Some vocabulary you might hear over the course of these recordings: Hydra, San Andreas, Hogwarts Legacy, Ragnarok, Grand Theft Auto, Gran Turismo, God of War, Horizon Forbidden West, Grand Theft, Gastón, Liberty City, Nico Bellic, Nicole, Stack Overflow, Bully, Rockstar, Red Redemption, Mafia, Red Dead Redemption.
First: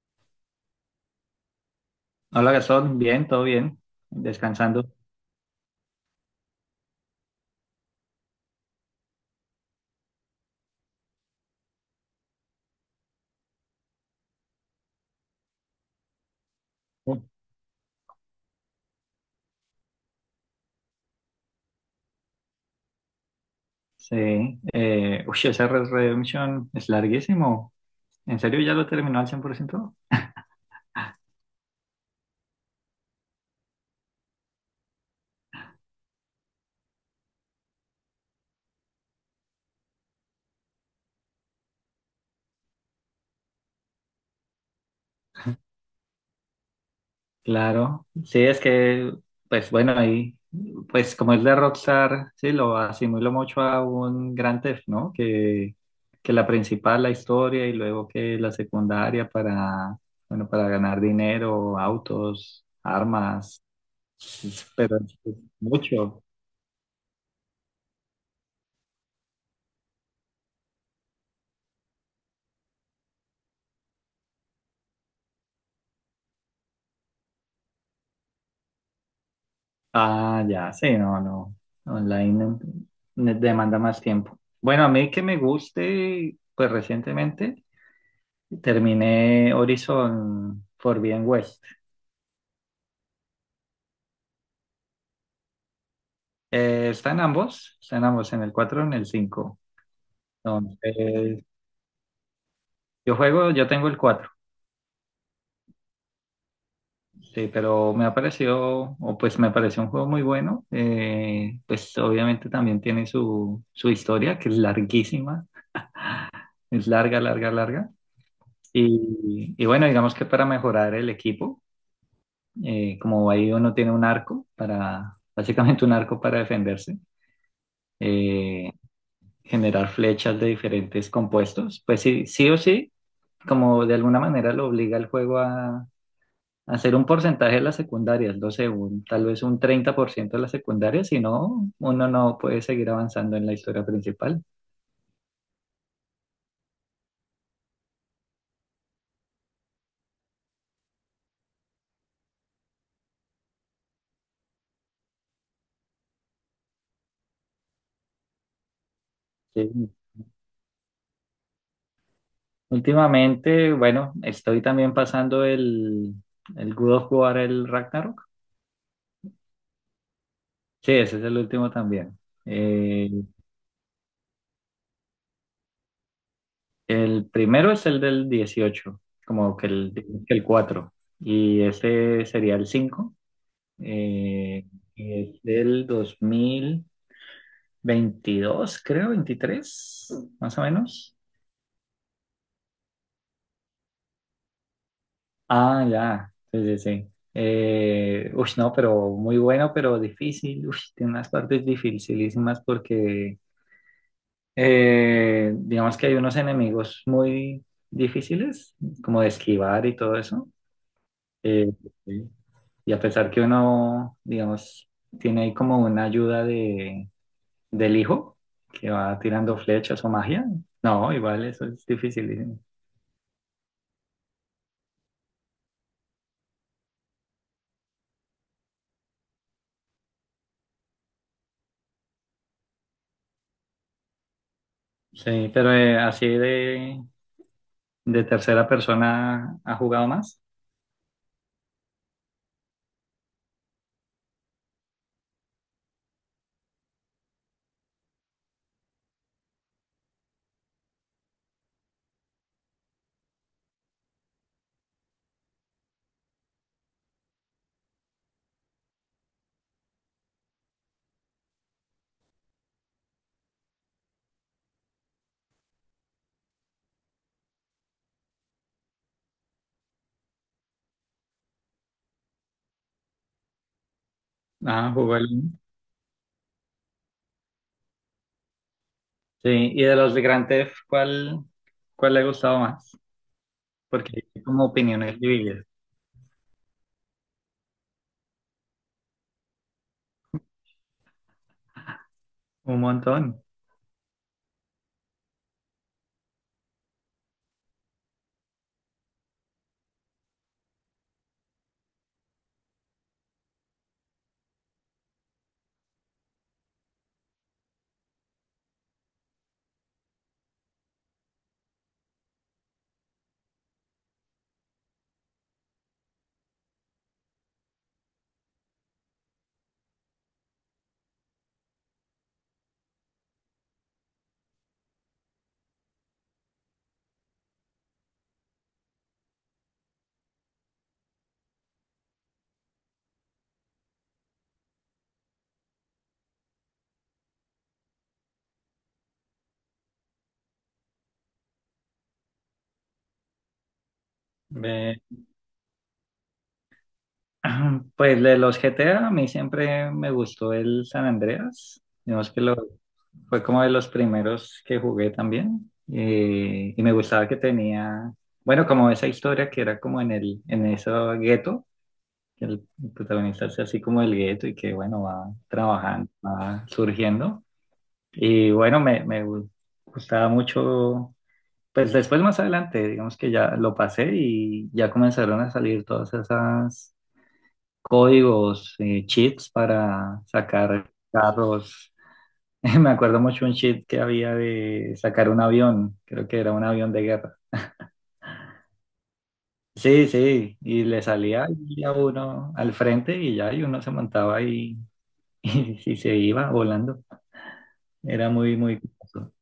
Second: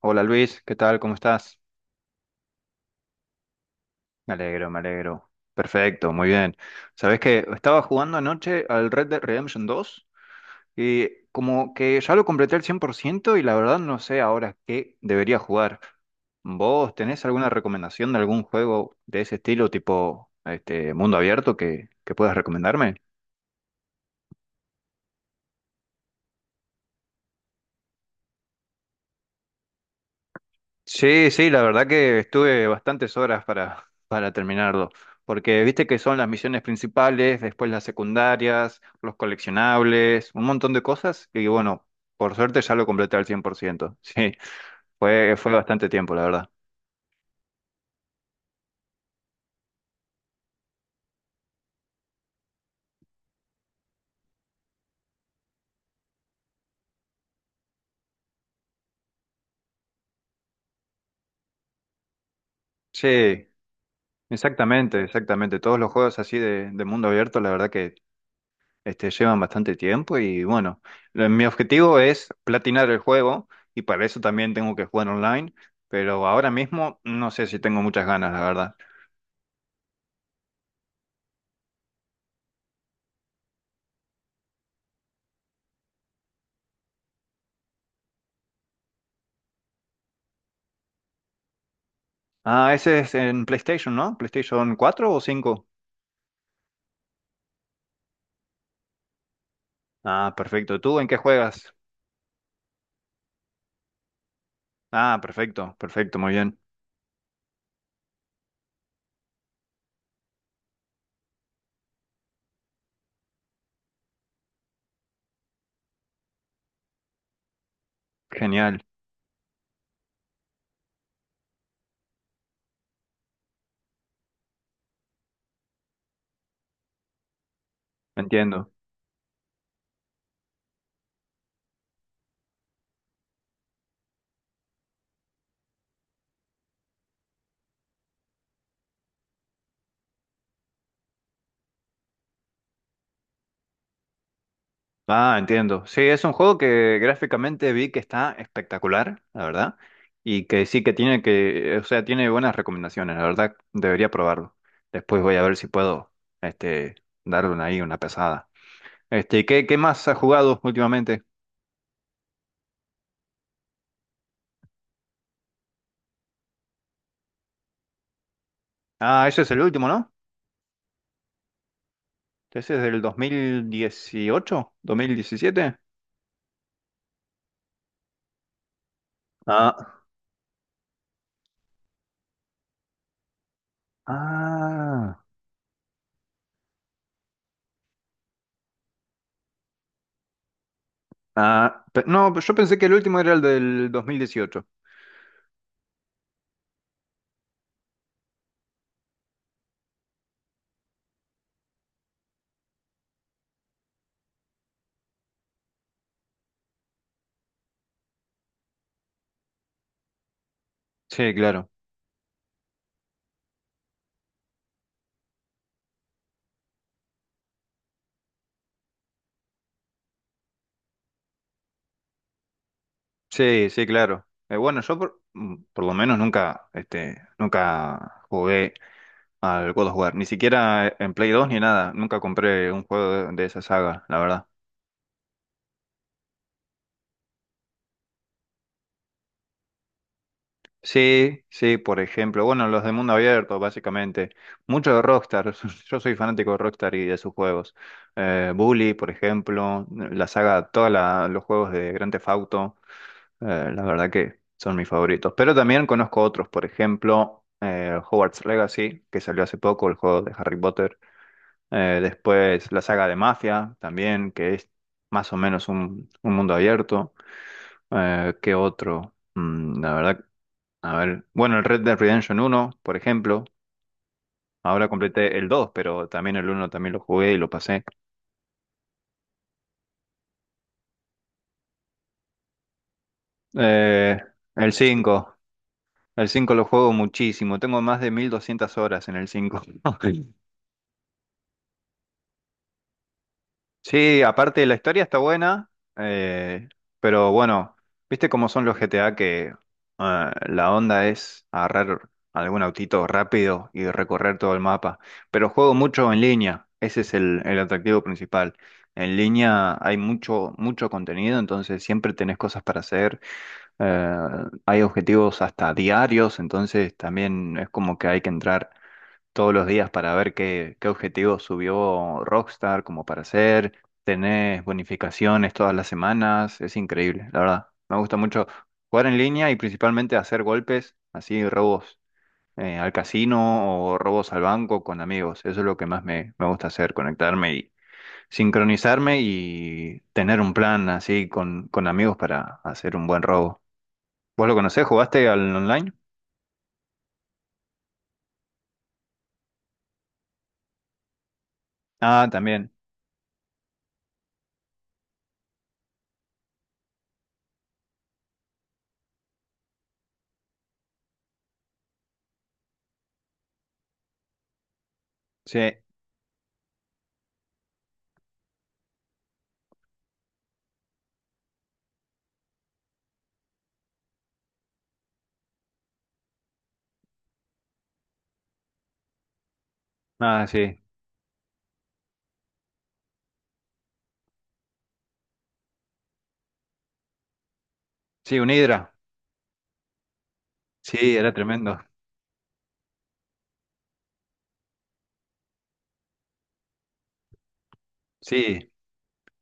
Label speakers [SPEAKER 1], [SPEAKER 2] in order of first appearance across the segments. [SPEAKER 1] Hola Luis, ¿qué tal? ¿Cómo estás?
[SPEAKER 2] Hola, Gastón. Bien, todo bien.
[SPEAKER 1] Me alegro, me
[SPEAKER 2] Descansando.
[SPEAKER 1] alegro. Perfecto, muy bien. Sabes que estaba jugando anoche al Red Dead Redemption dos y como que ya lo completé al 100% y la verdad no sé ahora qué debería jugar. ¿Vos tenés alguna recomendación de algún juego de ese estilo, tipo este mundo abierto que puedas recomendarme?
[SPEAKER 2] Sí. Uy, ese Red Redemption es larguísimo. ¿En serio ya lo terminó al 100%?
[SPEAKER 1] Sí, sí, la verdad que estuve bastantes horas para terminarlo, porque viste que son las misiones principales, después las secundarias, los coleccionables, un montón de cosas, y bueno, por suerte ya lo completé al 100%. Sí, fue bastante tiempo, la verdad.
[SPEAKER 2] Claro. Sí, es que, pues bueno, ahí, pues como es de Rockstar, sí, lo asimilo mucho a un Grand Theft, ¿no? Que la principal, la historia, y luego que la secundaria para, bueno, para ganar dinero, autos,
[SPEAKER 1] Sí,
[SPEAKER 2] armas, pero
[SPEAKER 1] exactamente,
[SPEAKER 2] es
[SPEAKER 1] exactamente, todos los juegos
[SPEAKER 2] mucho.
[SPEAKER 1] así de mundo abierto, la verdad que este, llevan bastante tiempo y bueno, mi objetivo es platinar el juego y para eso también tengo que jugar online, pero ahora mismo no sé si tengo muchas ganas, la verdad.
[SPEAKER 2] Ah, ya, sí, no, no. Online demanda más tiempo. Bueno, a mí que me guste, pues recientemente terminé Horizon Forbidden West.
[SPEAKER 1] Ah, ese es en PlayStation, ¿no? ¿PlayStation 4 o cinco?
[SPEAKER 2] Están ambos, están ambos en el 4 y en el 5.
[SPEAKER 1] Ah, perfecto. ¿Tú en qué
[SPEAKER 2] Entonces,
[SPEAKER 1] juegas?
[SPEAKER 2] yo tengo el 4.
[SPEAKER 1] Ah, perfecto, perfecto, muy bien.
[SPEAKER 2] Sí, pero me ha parecido, o pues me pareció un juego muy bueno. Pues obviamente también tiene su historia, que es larguísima, es larga, larga, larga.
[SPEAKER 1] Genial,
[SPEAKER 2] Y bueno, digamos que para mejorar el equipo, como ahí uno tiene un arco básicamente un arco para defenderse,
[SPEAKER 1] entiendo.
[SPEAKER 2] eh, generar flechas de diferentes compuestos, pues sí, sí o sí, como de alguna manera lo obliga el juego a hacer un porcentaje de las secundarias, no sé, tal vez un 30% de las secundarias. Si no, uno no puede seguir avanzando en la historia principal.
[SPEAKER 1] Ah, entiendo. Sí, es un juego que gráficamente vi que está espectacular, la verdad, y que sí que tiene que, o sea, tiene buenas recomendaciones, la verdad, debería probarlo. Después voy a ver si puedo, este, darle una ahí una pesada. Este, ¿Qué
[SPEAKER 2] Sí.
[SPEAKER 1] más has jugado últimamente?
[SPEAKER 2] Últimamente, bueno, estoy también pasando el God of War, el Ragnarok.
[SPEAKER 1] Ah, ese es el último, ¿no?
[SPEAKER 2] Sí, ese es el último también.
[SPEAKER 1] Ese es del dos
[SPEAKER 2] Eh,
[SPEAKER 1] dos mil dieciocho, 2017.
[SPEAKER 2] el primero es el del 18, como que el,
[SPEAKER 1] Ah,
[SPEAKER 2] digamos que el 4 y ese sería el cinco, eh, y
[SPEAKER 1] ah,
[SPEAKER 2] es del 2022, creo, 23, más o menos.
[SPEAKER 1] ah, no, yo pensé que el último era el del 2018.
[SPEAKER 2] Ah, ya, sí, sí, sí. Uy, no, pero muy bueno, pero difícil. Uy, tiene unas partes dificilísimas porque digamos que hay unos enemigos muy difíciles, como de esquivar y todo eso.
[SPEAKER 1] Sí, claro.
[SPEAKER 2] Eh. Sí. Y a pesar que uno, digamos, tiene ahí como una ayuda de, del hijo que va tirando flechas o magia, no, igual eso es difícil.
[SPEAKER 1] Sí, sí, claro. Bueno, yo por lo menos nunca, nunca jugué al God of War, ni siquiera en Play 2 ni nada. Nunca compré un juego de esa saga, la verdad.
[SPEAKER 2] Sí, pero así de tercera persona ha jugado más.
[SPEAKER 1] Sí, sí, por ejemplo, bueno, los de mundo abierto, básicamente. Mucho de Rockstar. Yo soy fanático de Rockstar y de sus juegos. Bully, por ejemplo, la saga, todos los juegos de Grand Theft Auto. La verdad que son mis favoritos. Pero también conozco otros, por ejemplo, Hogwarts Legacy, que salió hace poco, el juego de Harry Potter. Después la saga de Mafia, también, que es más o menos un mundo abierto. ¿Qué otro? La verdad, a ver. Bueno, el Red Dead Redemption uno por ejemplo. Ahora
[SPEAKER 2] Ah, jugó el
[SPEAKER 1] completé el
[SPEAKER 2] uno.
[SPEAKER 1] 2 pero también el uno también lo jugué y lo pasé.
[SPEAKER 2] Sí, y de los de Grand Theft, cuál le ha gustado más?
[SPEAKER 1] Eh,
[SPEAKER 2] Porque hay como
[SPEAKER 1] el
[SPEAKER 2] opiniones
[SPEAKER 1] 5
[SPEAKER 2] divididas,
[SPEAKER 1] El 5 lo juego muchísimo. Tengo más de 1.200 horas en el cinco.
[SPEAKER 2] un montón.
[SPEAKER 1] Sí, aparte la historia está buena, eh, pero bueno, viste cómo son los GTA que la onda es agarrar algún autito rápido y recorrer todo el mapa. Pero juego mucho en línea, ese es el atractivo principal. En línea hay mucho, mucho contenido, entonces siempre tenés cosas para hacer. eh, Hay objetivos hasta diarios, entonces también es como que hay que entrar todos los días para ver qué objetivos subió Rockstar como para hacer. Tenés bonificaciones todas las semanas. Es increíble, la verdad. Me gusta mucho jugar en línea y principalmente hacer golpes, así robos al casino o robos al banco con amigos. Eso es lo que más me gusta hacer, conectarme y sincronizarme y tener un plan así con amigos para hacer un buen robo. ¿Vos lo conocés?
[SPEAKER 2] Ve.
[SPEAKER 1] ¿Jugaste al online?
[SPEAKER 2] Pues de los GTA, a mí siempre me gustó el San Andreas.
[SPEAKER 1] Ah,
[SPEAKER 2] Digamos que lo,
[SPEAKER 1] también.
[SPEAKER 2] fue como de los primeros que jugué también. Y me gustaba que tenía, bueno, como esa historia que era como en en ese gueto, que el protagonista es así como el gueto y que, bueno, va
[SPEAKER 1] Sí.
[SPEAKER 2] trabajando, va surgiendo. Y bueno, me gustaba mucho. Pues después más adelante, digamos que ya lo pasé y ya comenzaron a salir todas esas códigos, cheats para
[SPEAKER 1] Ah, sí.
[SPEAKER 2] sacar carros. Me acuerdo mucho un cheat que había de sacar un avión, creo que era un avión de guerra.
[SPEAKER 1] Sí, un Hydra.
[SPEAKER 2] Sí, sí, y le
[SPEAKER 1] Sí, era
[SPEAKER 2] salía
[SPEAKER 1] tremendo.
[SPEAKER 2] ahí a uno al frente y ya, y uno se montaba y, y se iba volando. Era muy,
[SPEAKER 1] Sí,
[SPEAKER 2] muy curioso.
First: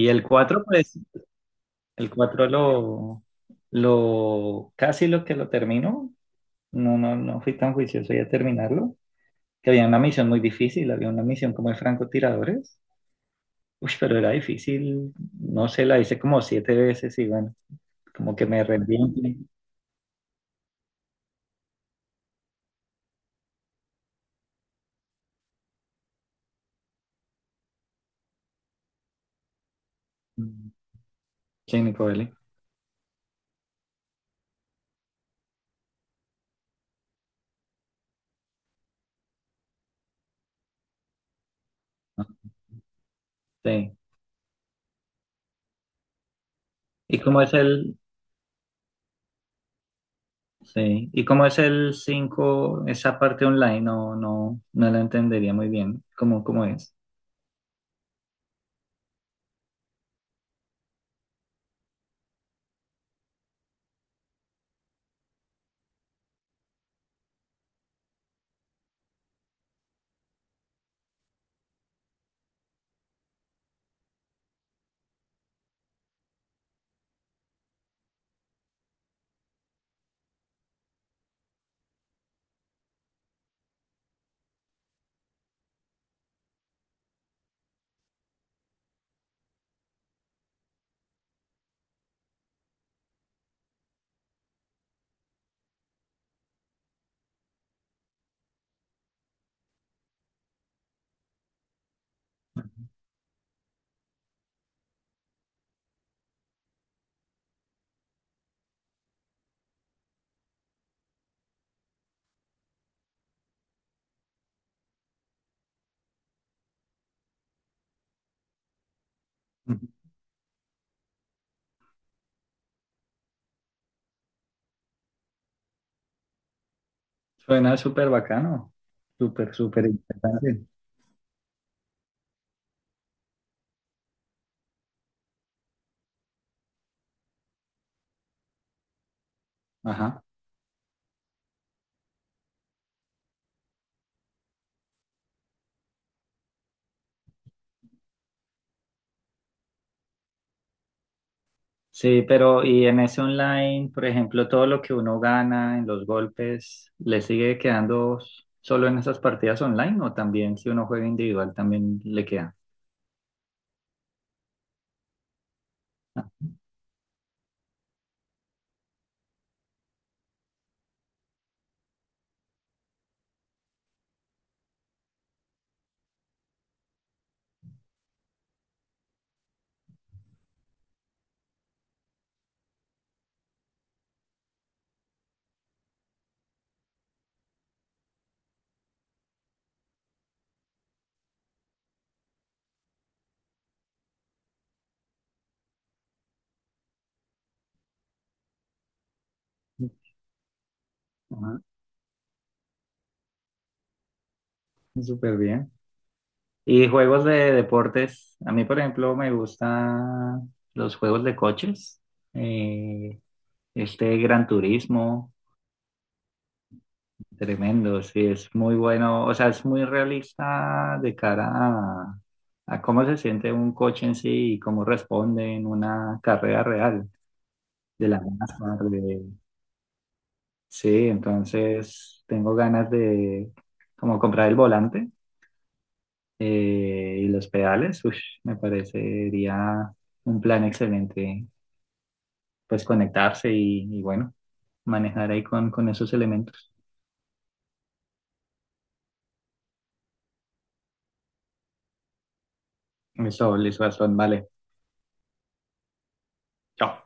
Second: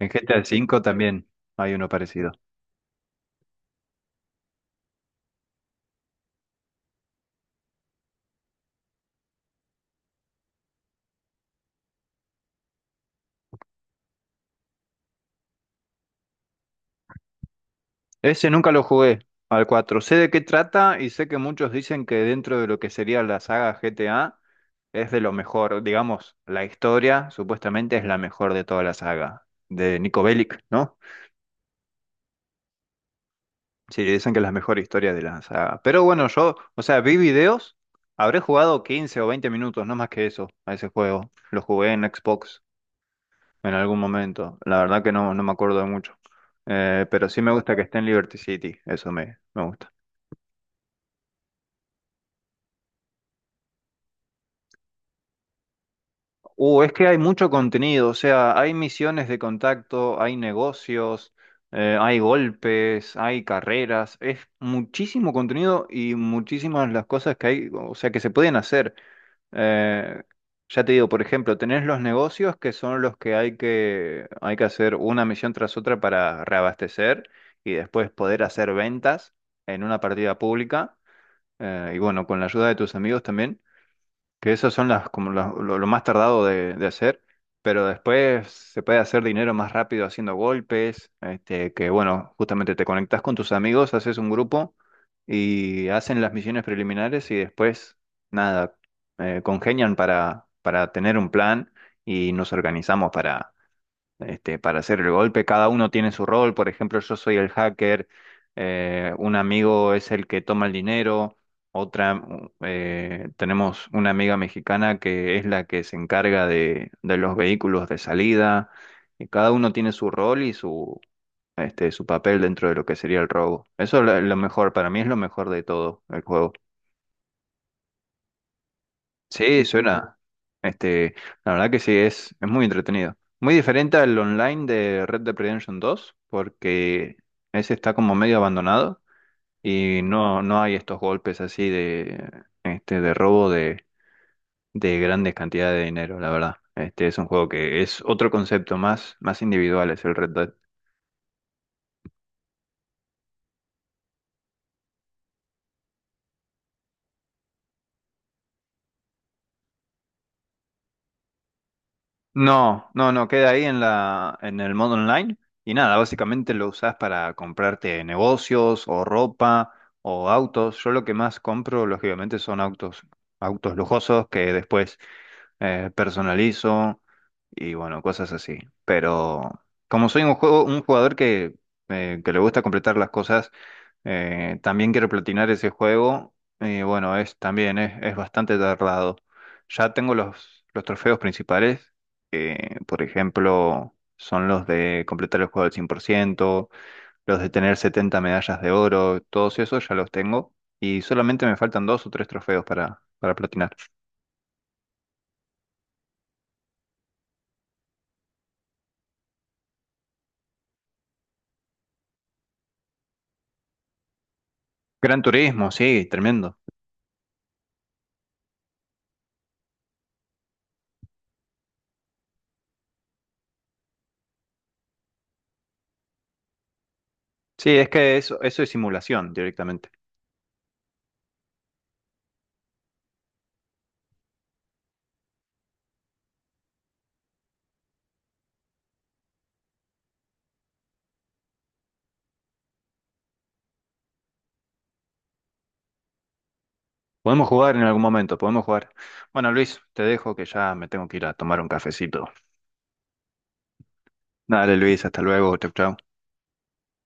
[SPEAKER 1] en
[SPEAKER 2] el
[SPEAKER 1] GTA
[SPEAKER 2] 4
[SPEAKER 1] V
[SPEAKER 2] pues,
[SPEAKER 1] también hay uno
[SPEAKER 2] el
[SPEAKER 1] parecido.
[SPEAKER 2] 4 casi lo que lo terminó. No, no, no fui tan juicioso ya terminarlo. Que había una misión muy difícil, había una misión como de francotiradores. Uy, pero era difícil, no sé, la hice como siete veces y bueno, como que
[SPEAKER 1] Ese
[SPEAKER 2] me
[SPEAKER 1] nunca lo jugué,
[SPEAKER 2] rendí.
[SPEAKER 1] al 4. Sé de qué trata y sé que muchos dicen que dentro de lo que sería la saga GTA es de lo mejor. Digamos, la historia supuestamente es la mejor de toda la saga, de Nico Bellic, ¿no?
[SPEAKER 2] Sí, Nicole.
[SPEAKER 1] Sí, dicen que es la mejor historia de la saga. Pero bueno, yo, o sea, vi videos, habré jugado 15 o 20 minutos, no más que eso, a ese juego. Lo jugué en
[SPEAKER 2] Sí.
[SPEAKER 1] Xbox en algún momento. La verdad que no, no me acuerdo de mucho.
[SPEAKER 2] ¿Y
[SPEAKER 1] Pero sí
[SPEAKER 2] cómo
[SPEAKER 1] me
[SPEAKER 2] es
[SPEAKER 1] gusta que esté en Liberty City, eso me gusta.
[SPEAKER 2] sí, y cómo es el cinco, esa parte online? No, no, no la entendería muy bien. ¿Cómo, cómo
[SPEAKER 1] Es
[SPEAKER 2] es?
[SPEAKER 1] que hay mucho contenido, o sea, hay misiones de contacto, hay negocios, hay golpes, hay carreras, es muchísimo contenido y muchísimas las cosas que hay, o sea, que se pueden hacer. Eh, ya te digo, por ejemplo, tenés los negocios que son los que hay que hacer una misión tras otra para reabastecer y después poder hacer ventas en una partida pública. Y bueno, con la ayuda de tus amigos también, que esas son las como lo más tardado de hacer, pero después se puede hacer dinero más rápido haciendo golpes, este, que bueno, justamente te conectas con tus amigos, haces un grupo y hacen las misiones preliminares y después nada, congenian para tener un plan y nos organizamos, este, para hacer el golpe. Cada uno tiene su rol. Por ejemplo, yo soy el hacker, un amigo es el que toma el dinero, otra, tenemos una amiga mexicana que es la que se encarga de los vehículos de salida. Y cada uno
[SPEAKER 2] Ujú.
[SPEAKER 1] tiene su rol y su papel dentro de lo que sería el robo. Eso es lo mejor, para mí es lo mejor de todo el juego.
[SPEAKER 2] Suena súper bacano, súper,
[SPEAKER 1] Sí,
[SPEAKER 2] súper
[SPEAKER 1] suena.
[SPEAKER 2] interesante.
[SPEAKER 1] Este, la verdad que sí, es muy entretenido. Muy diferente al online de Red Dead Redemption dos porque ese está como medio abandonado y
[SPEAKER 2] Ajá.
[SPEAKER 1] no, no hay estos golpes así de robo de grandes cantidades de dinero, la verdad. Este es un juego que es otro concepto más, más individual, es el Red Dead.
[SPEAKER 2] Sí, pero y en ese online, por ejemplo, todo lo que uno gana en los golpes, ¿le sigue quedando solo en esas partidas online, o también si uno juega individual también le queda?
[SPEAKER 1] No, no, no, queda ahí en el modo online y nada,
[SPEAKER 2] Ah,
[SPEAKER 1] básicamente lo usás para comprarte negocios o ropa o autos. Yo lo que más compro, lógicamente, son autos, autos lujosos que después personalizo y bueno, cosas así. Pero como soy un jugador que le gusta completar las cosas, también quiero platinar ese juego. Y bueno, es también es bastante tardado. Ya tengo los trofeos principales, que por ejemplo son los de completar el juego al 100%, los de tener 70 medallas de oro, todos esos ya los tengo. Y solamente me
[SPEAKER 2] ajá,
[SPEAKER 1] faltan dos o tres trofeos para platinar.
[SPEAKER 2] súper bien. Y juegos de deportes, a mí por ejemplo me gustan los juegos de coches, eh, este Gran
[SPEAKER 1] Gran
[SPEAKER 2] Turismo.
[SPEAKER 1] Turismo, sí, tremendo.
[SPEAKER 2] Tremendo, sí, es muy bueno, o sea, es muy realista de cara a cómo se siente un coche en sí y cómo responde en una carrera real
[SPEAKER 1] Sí, es
[SPEAKER 2] de
[SPEAKER 1] que
[SPEAKER 2] la
[SPEAKER 1] eso es
[SPEAKER 2] masa. De-
[SPEAKER 1] simulación directamente.
[SPEAKER 2] sí, entonces tengo ganas de como comprar el volante, y los pedales, ush, me parecería un plan excelente, pues conectarse y bueno, manejar ahí con esos elementos.
[SPEAKER 1] Podemos jugar en algún momento, podemos jugar. Bueno, Luis, te dejo que ya me tengo que ir a tomar un cafecito.
[SPEAKER 2] Eso, listo, Gastón, vale.
[SPEAKER 1] Dale Luis, hasta luego, chau chau.
[SPEAKER 2] Chao.